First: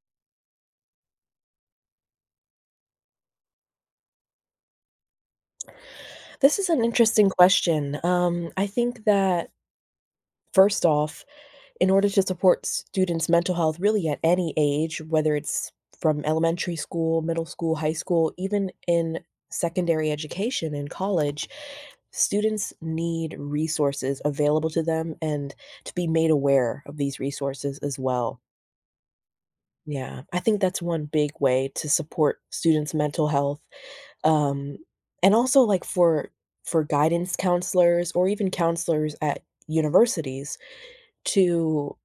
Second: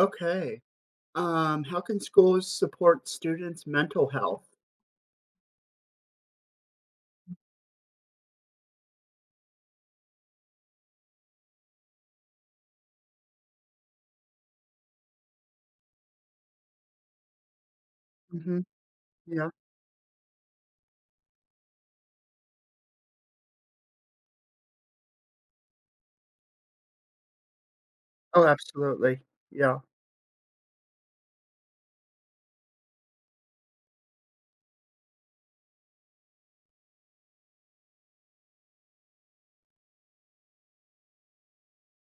Okay. How can schools support students' mental health? This is an interesting question. I think that first off, in order to support students' mental health really at any age, whether it's from elementary school, middle school, high school, Hmm. even in Yeah. secondary education in college, students need resources available to them and to be made aware of these resources as well. Oh, absolutely. Yeah. Yeah, I think that's one big way to support students' mental health um, and also, like, for guidance counselors or even counselors at universities to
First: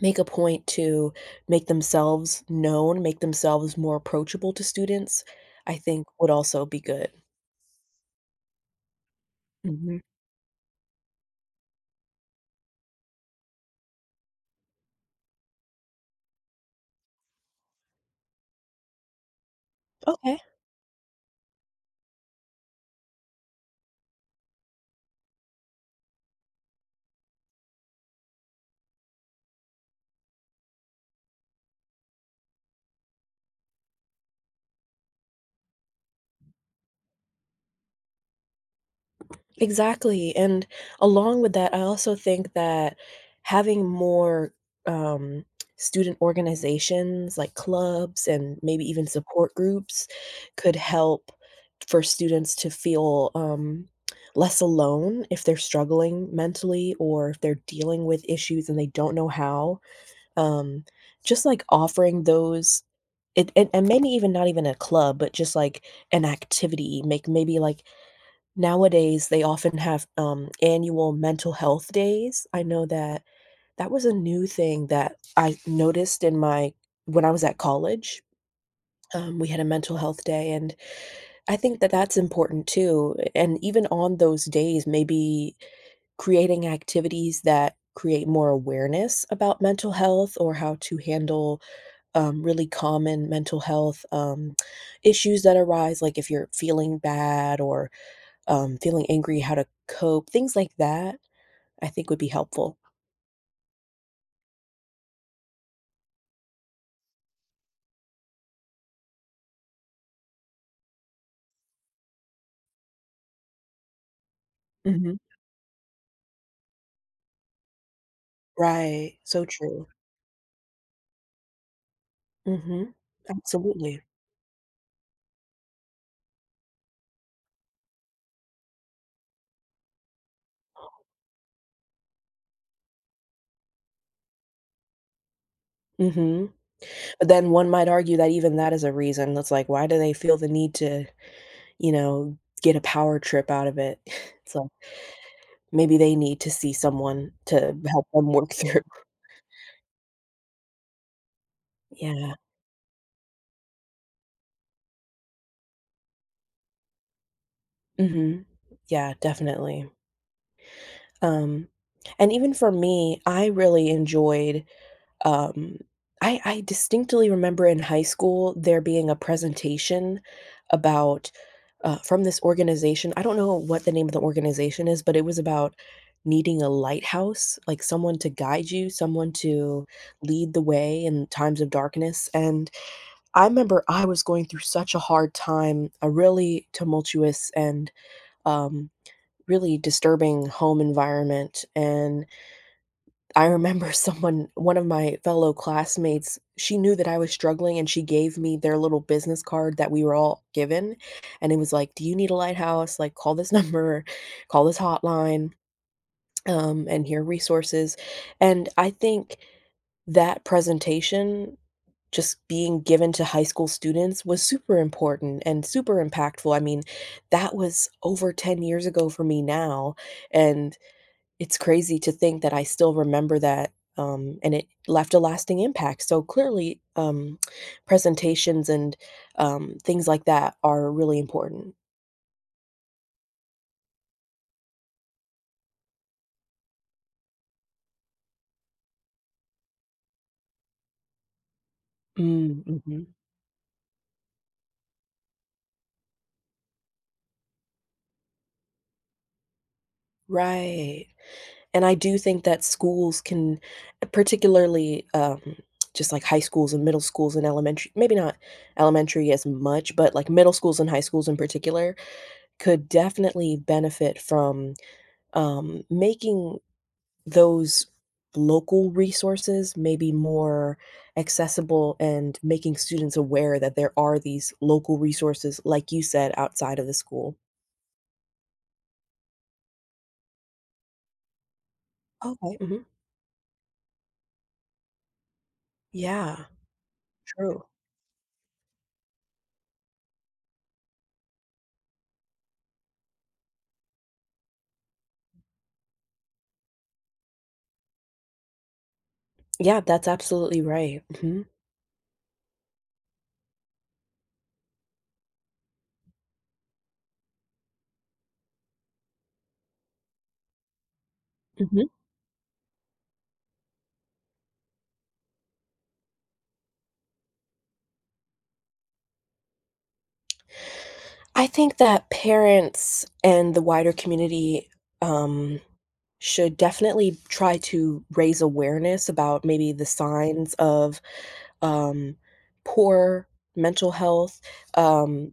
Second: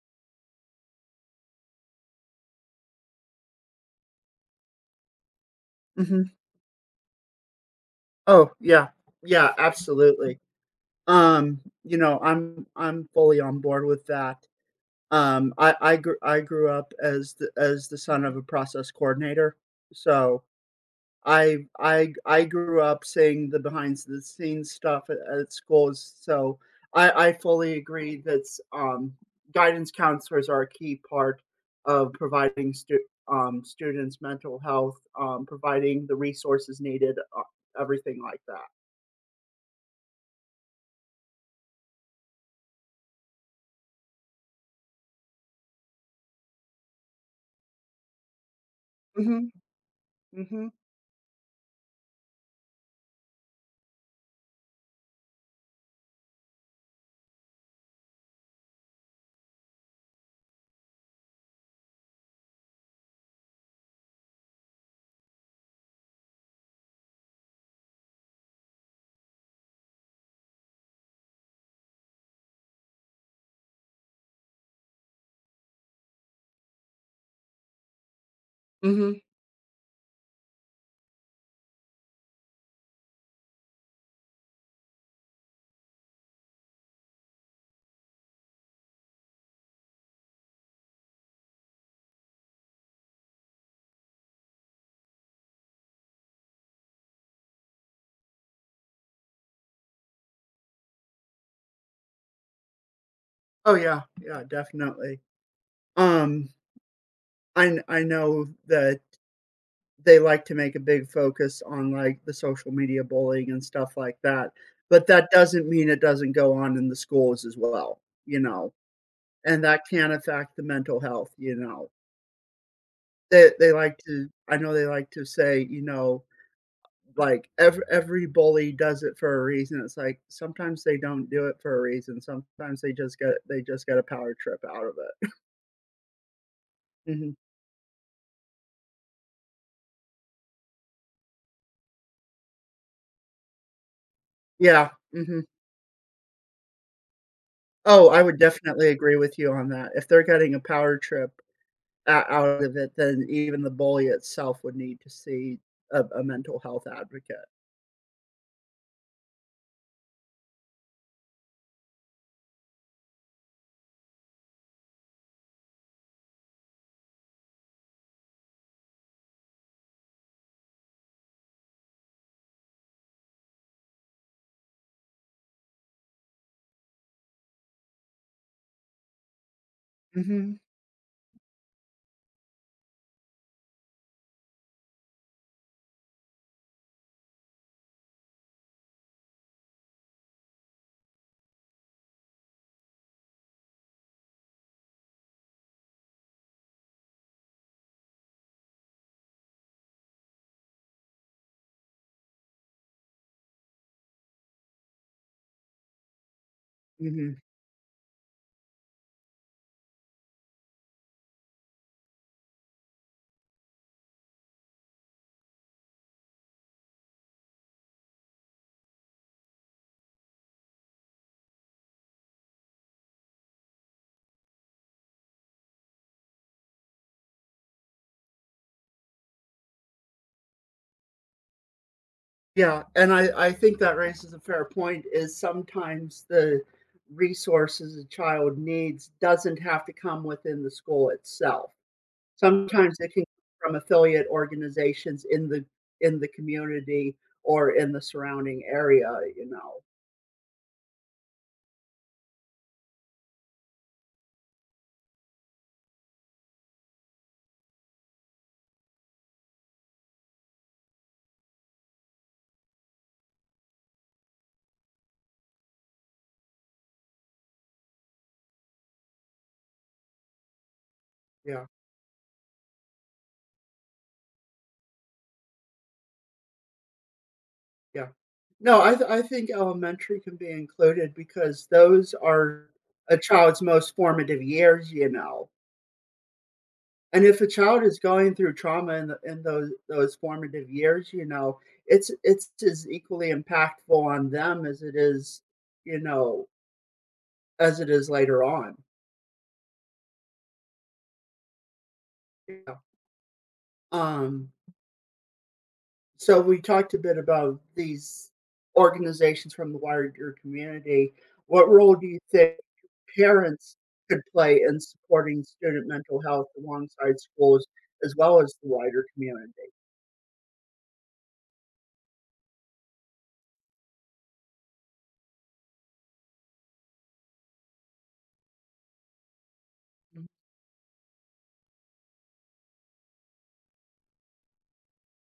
make a point to make themselves known, make themselves more approachable to students, I think would Hmm. also be good. Oh, yeah. Yeah, Mhm. absolutely. I'm fully on board with that. I grew up as the son of a process coordinator, Okay. so I grew up seeing the behind the scenes stuff at schools, so I fully agree that um, guidance counselors are a key part of providing students mental health, providing the resources needed, everything like that. Exactly, and along with that, I also think that having more, um, student organizations, like clubs and maybe even Mhm. support groups Mhm. could help for students to feel, less alone if they're struggling mentally or if they're dealing with issues and they don't know how. Um, just, like, offering those it and maybe even not even a club, but just, like, an activity, make maybe, like, Nowadays, they often have, annual mental health days. I know that that was a new thing that I noticed in my When I was at college, Mhm. We had a mental health day, and I think that that's important too, and even on those days, maybe creating activities that create more awareness about mental health or how to handle, really common mental health, issues that arise, like if you're feeling bad or feeling angry, how to cope, things like that, I think would be helpful. Oh yeah. Yeah, definitely. Um I know that they like to make a big focus on, like, the social media bullying and stuff like that, but Mhm. that doesn't mean it doesn't go on in the schools as well, you know, Right, so and that true. can affect the mental health, you know. Mhm. They like Absolutely. to I know they like to say, you know, like, every bully does it for a reason." It's like, sometimes they don't do it for a reason, sometimes they just get a power trip out of it. Mhm. But Mhm. then one might argue that even that is a reason. That's like, why do they feel the need to, you know, get a power trip out of it? It's like, Yeah, mhm. maybe they need to see someone to help Oh, I them would work through. definitely agree with you on that. If they're getting a power trip o Yeah. out of it then even the bully itself would need to see a mental health advocate. Mhm. Yeah, definitely. Um, and even for me, I really enjoyed Um, I distinctly remember in high school there being a presentation about, from this organization. I don't know what the name of the organization is, but it was about needing a lighthouse, like someone to guide you, someone to lead Mhm, the way in times of darkness. And I remember I was going through such a hard time, a really tumultuous and, um, really disturbing home environment. And I remember someone one of my fellow classmates, she knew that I was struggling and she gave me their little business card that we were all given, and it was like, "Do you need a lighthouse? Like, call this number, call this hotline, and here are mhm. resources." And I think that presentation just being given to high school students was super important and super impactful. I mean, that was over 10 years ago for me now, and it's crazy to think that I still remember that, and it left a lasting impact. So clearly, presentations and, things like that are really important. Yeah, and I think that raises a fair point is sometimes the resources a child needs doesn't have to come within the school itself. Mm, Sometimes mhm. it can come from affiliate organizations in the community or in the surrounding area, you know? Right, and I do think that schools can particularly, just like high schools and middle schools and elementary maybe not elementary as much, but like middle schools and high schools in particular could definitely benefit from, making those local resources may be more Yeah. accessible and making students aware that there are these local resources, like you said, outside of the school. Yeah. No, I think elementary can be included because those Okay. are Mhm. a child's most formative years, you know, Yeah, and if a true. child is going through trauma in the in those formative years, you know, it's as equally impactful on them as it is, you know, as it is later on. Yeah, that's absolutely right. Mhm. Yeah. Um, so we talked a bit about these organizations from the wider community. What Mhm. role do you think parents could play in supporting student mental health alongside schools as well as the wider community? I think that parents and the wider community, um, should definitely try to raise awareness about maybe the Mhm. signs of, um, poor mental health, um,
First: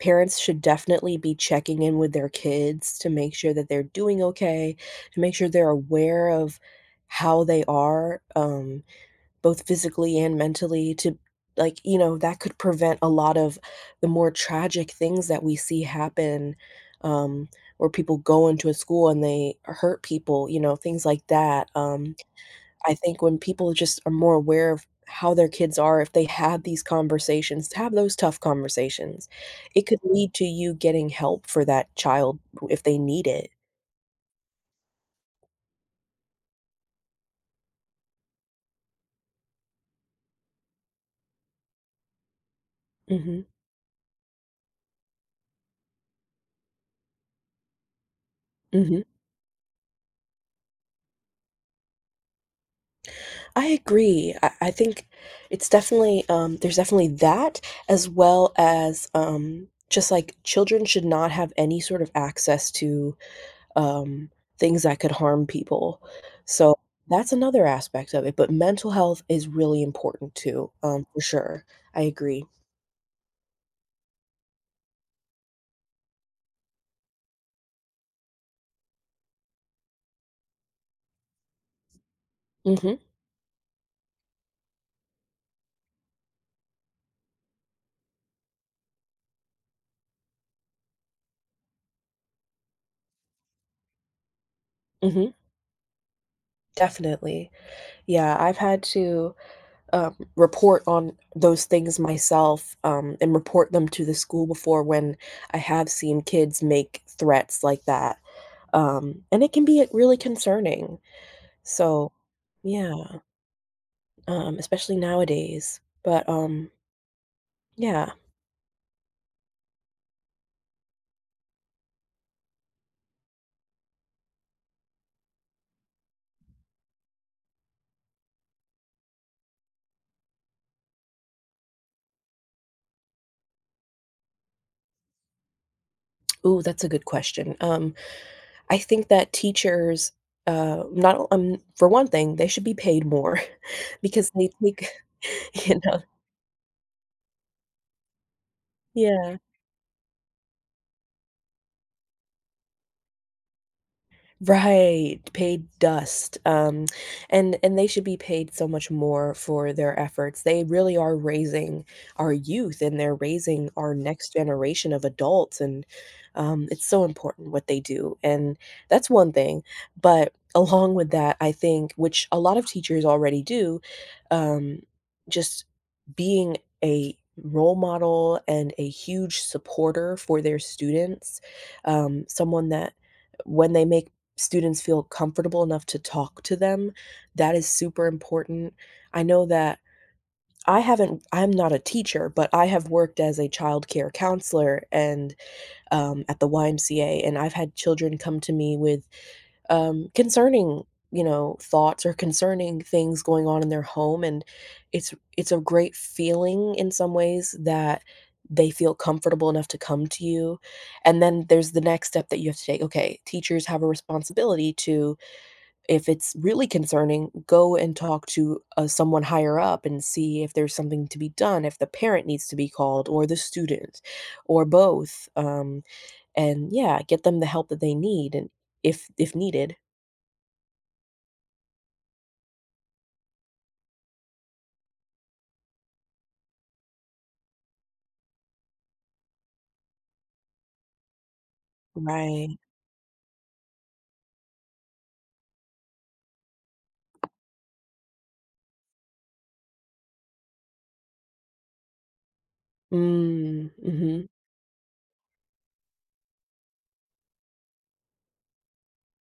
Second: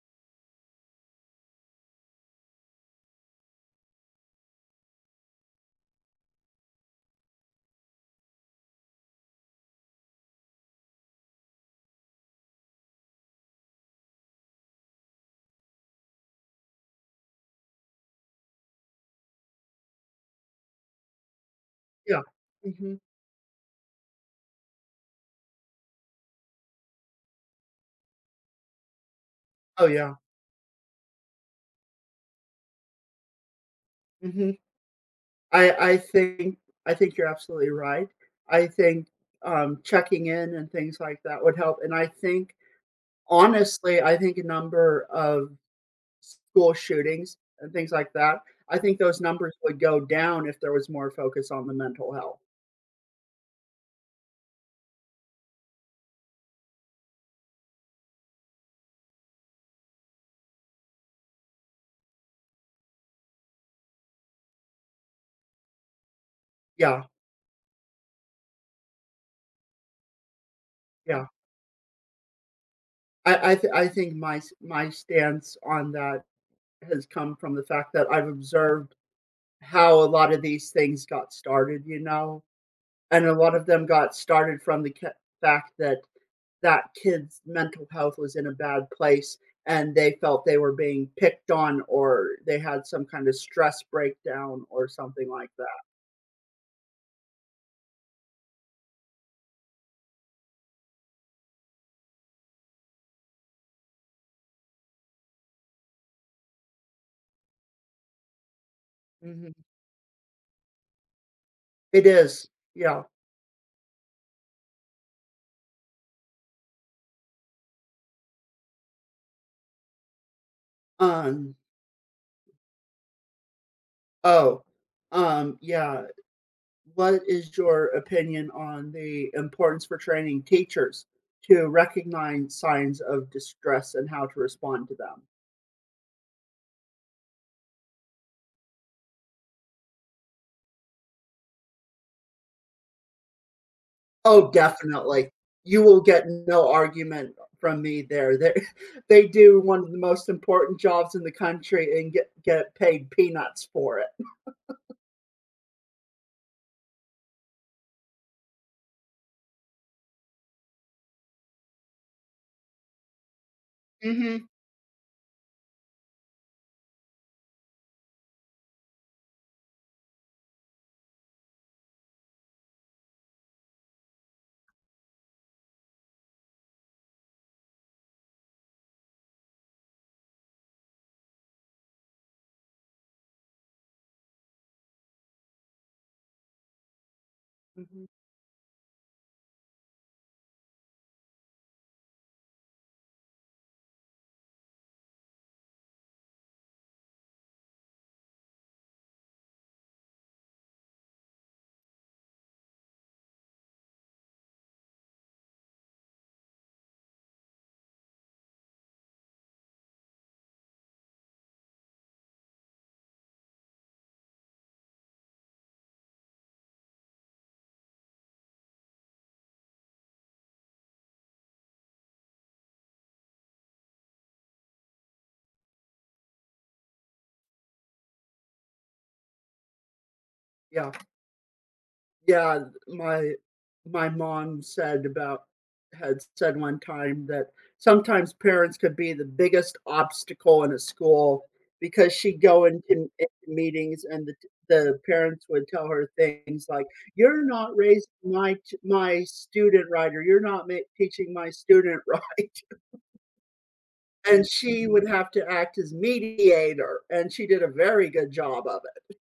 Parents should definitely be checking in with their kids to make sure that they're doing okay, to make sure they're aware of how they are, both physically and mentally to like, you know, that could prevent a lot of the more tragic things that we see happen, um, where people go into a school and they hurt people, you know, things like that. Yeah. I Mhm. think when people just are more aware of how their kids are, if they had these conversations, to have those tough conversations, it Oh could yeah. lead to you getting help for that child if they need it. Mhm. I I think I think you're absolutely right. I think checking in and things like that would help. And I think Mhm. honestly, I think a number of school shootings and things like that. I think Mhm. those numbers would go down if there was more focus on the mental health. I agree. I think it's definitely there's definitely that as well as just like children should not have any sort of access to um, things that could harm people. So Yeah, that's another aspect of it, but mental health is really important too, for yeah. sure. I agree. I think my stance on that has come from the fact that I've observed how a lot of these things got started, you know, Mhm, and a lot of them got started from fact that that kid's mental health was in a bad place and they felt they were being picked on or they had some kind of stress breakdown or something mhm, like that. definitely. Yeah, I've had to report on those things myself and report them to the school before when I have seen kids make threats like that. And it Mhm. can be really concerning. It So, is, yeah, yeah, especially nowadays. But yeah. um oh, yeah, what is your opinion on the importance for training teachers to recognize signs of distress and how to respond to them? Ooh, that's a good question. I think that teachers, not for one thing, they should be paid more because they Oh, take, definitely. you You will know, get no argument from me there. They they yeah. do one of the most important jobs in the country and get paid peanuts for it. Right, paid dust, and they should be paid so much more for their efforts. They really are raising our youth, and they're raising our next Mhm, generation of adults, and it's so important what they do, and that's one thing. But along with that, I think, which a lot of teachers already do, um, just being a role model and a huge supporter for their students, someone that when they make students feel comfortable enough to talk to them. That is mhm, super important. I know that I'm not a teacher, but I have worked as a child care counselor and, at the YMCA, and I've had children come to me with, concerning, you know, thoughts or concerning things going on in their home, and it's a great feeling in some ways that they feel comfortable enough to come to you. And then there's the next step that you have to take, okay, teachers have a responsibility to if it's really concerning, go and talk to, someone higher up and see if there's something to be done, if the parent needs to be called or the student or both, and yeah, get them the help that they need and if needed. yeah. Yeah, my my mom said about had said one time that sometimes parents could be the biggest obstacle in a school because she'd Right. go into meetings and the parents would tell her things like, "You're not raising my student right," or, "You're not ma teaching my student right." Mm, mhm. And she would have to act as mediator, and she did a very good job of it.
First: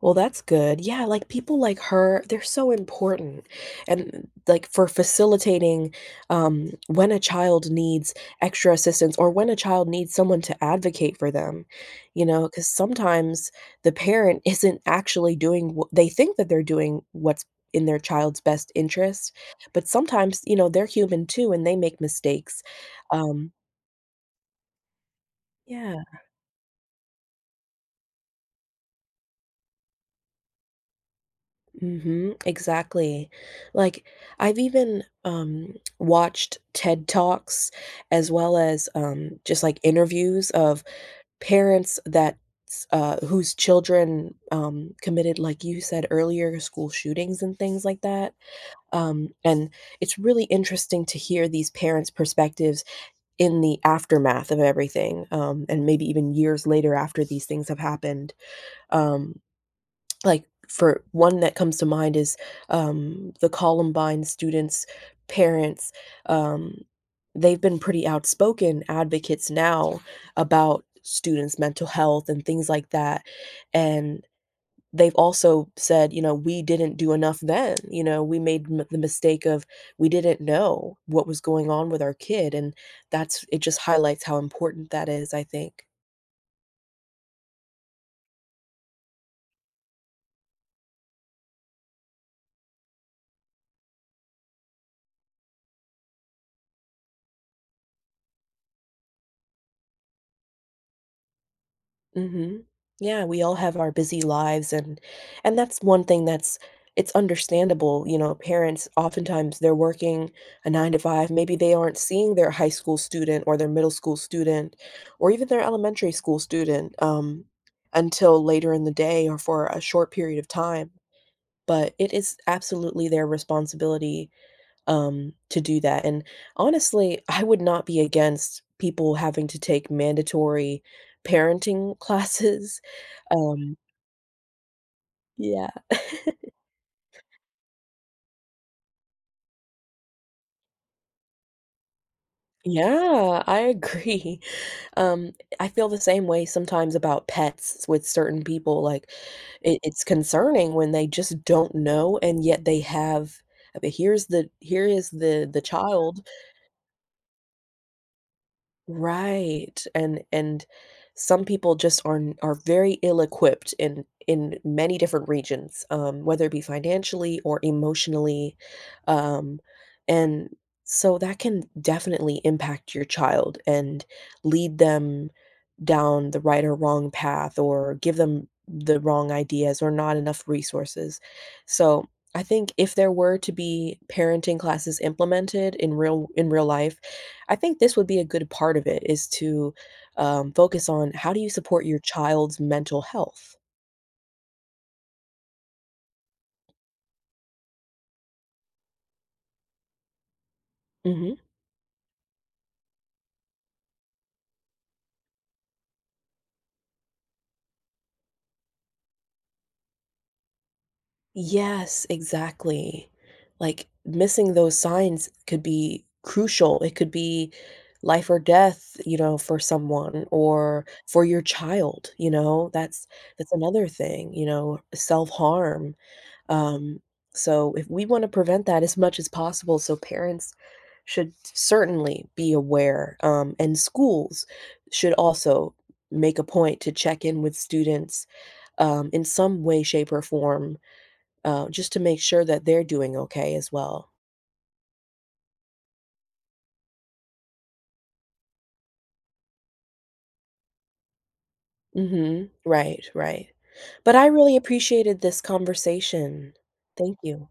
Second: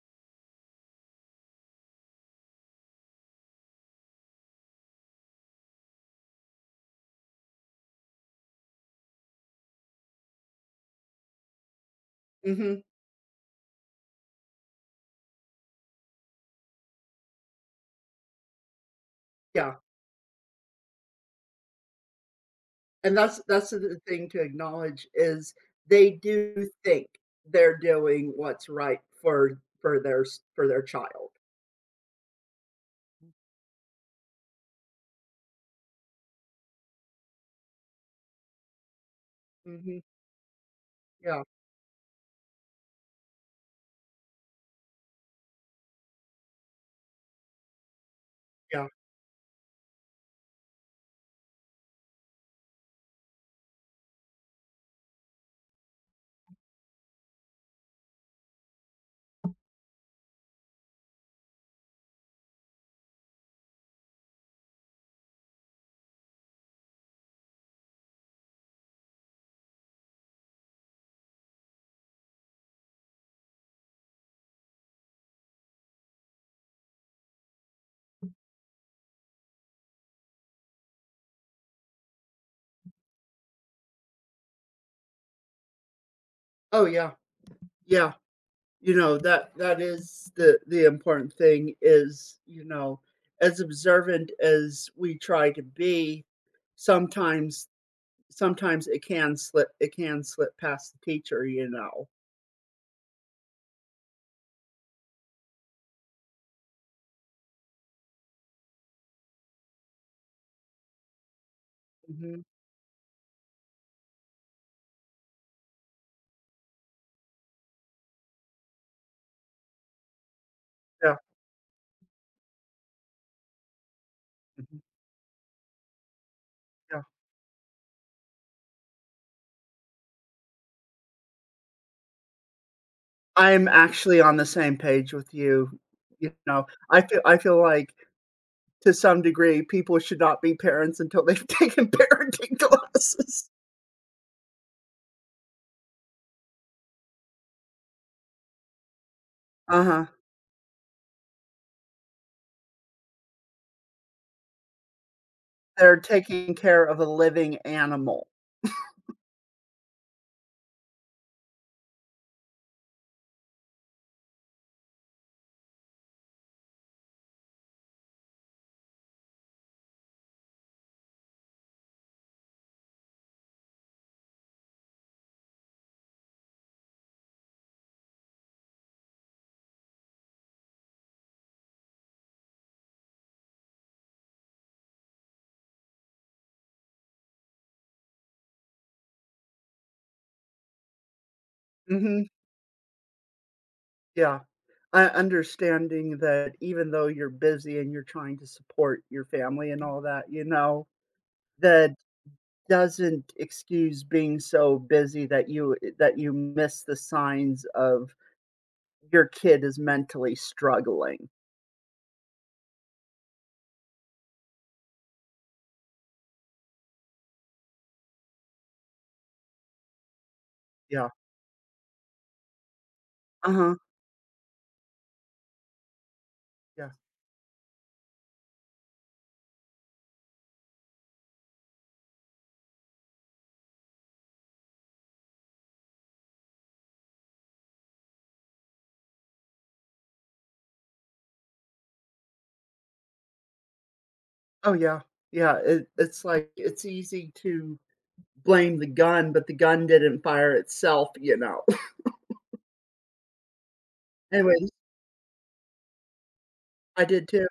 Well, that's good. Yeah, like, people like her, they're so important, and, like, for facilitating, when a child needs extra assistance or when a child needs someone to advocate for them, you know, because Mhm. sometimes the parent isn't actually doing wh they think that they're doing what's in their child's best interest, Yeah. but sometimes, you know, they're human too, and they make mistakes. And that's Um that's the thing to acknowledge is Yeah. they do think they're doing what's right for their s for their child. Mhm, exactly. Like I've even watched TED Talks as well as just like Mhm. interviews of Yeah, parents that whose children committed like you said earlier school shootings and things like that. yeah. And it's really interesting to hear these parents' perspectives in the aftermath of everything and maybe even years later after these things have happened. Um like, for one that comes to mind is, the Columbine students' parents, um, they've been pretty outspoken advocates now about students' mental health and things like that, and they've also said, you know, "We didn't do enough then," you know, "We made m the mistake of we didn't know what was going on with our kid," and that's it just highlights how important that is, I think. Oh, yeah, yeah. You know, that is the important thing is, you know, as observant as we try to be, sometimes sometimes it can slip past the teacher, you know. Mhm. Yeah, we all have our busy lives and that's one thing that's it's understandable, you know, parents oftentimes they're working a 9 to 5, maybe they aren't seeing Mhm. their high school student or their middle school student or even their elementary school student until later in the day or for a short period of time, Yeah, but it is absolutely their responsibility mhm, to do that. And yeah. honestly, I would not be against people having to take mandatory parenting classes. I'm Um, actually on the same page with yeah, you, you know, I feel like to some degree, people should not be parents until they've taken parenting yeah, classes. I agree. Um, I feel the same way sometimes about pets with certain people. Like, it's Uh-huh. concerning when they just don't know, and yet they have. Okay, here is the They're child taking care of a living animal. Right, and some people just are very ill-equipped in many different regions, whether it be financially or emotionally, um, and so that can definitely impact your child and lead them down the right or wrong path or give them the wrong ideas or not enough resources. So, I think if there were to be parenting classes implemented in real life, I think this would be a good part of it is to focus on how do you support your Mhm, child's mental health. yeah. I understanding that even though you're busy and you're trying to support your family and all that, you know, Mhm. that doesn't excuse being so busy that that you miss the signs of your kid is mentally struggling. Yes, exactly. Like, missing those signs could be crucial. It could be life or death, you know, for someone or Yeah. for your child, you know? That's Uh-huh. another thing, you know, self-harm. Yeah. Um, so if we wanna prevent that as much as possible, so parents should certainly be aware, and schools should also make a point to check in with students, in some way, shape, or form just to make sure that they're doing okay as well. Oh, yeah. Yeah, it it's like it's easy to blame the gun, but the gun didn't fire itself, you know. Mhm. Right, right. But I really Anyway, appreciated this conversation. I Thank did too. you.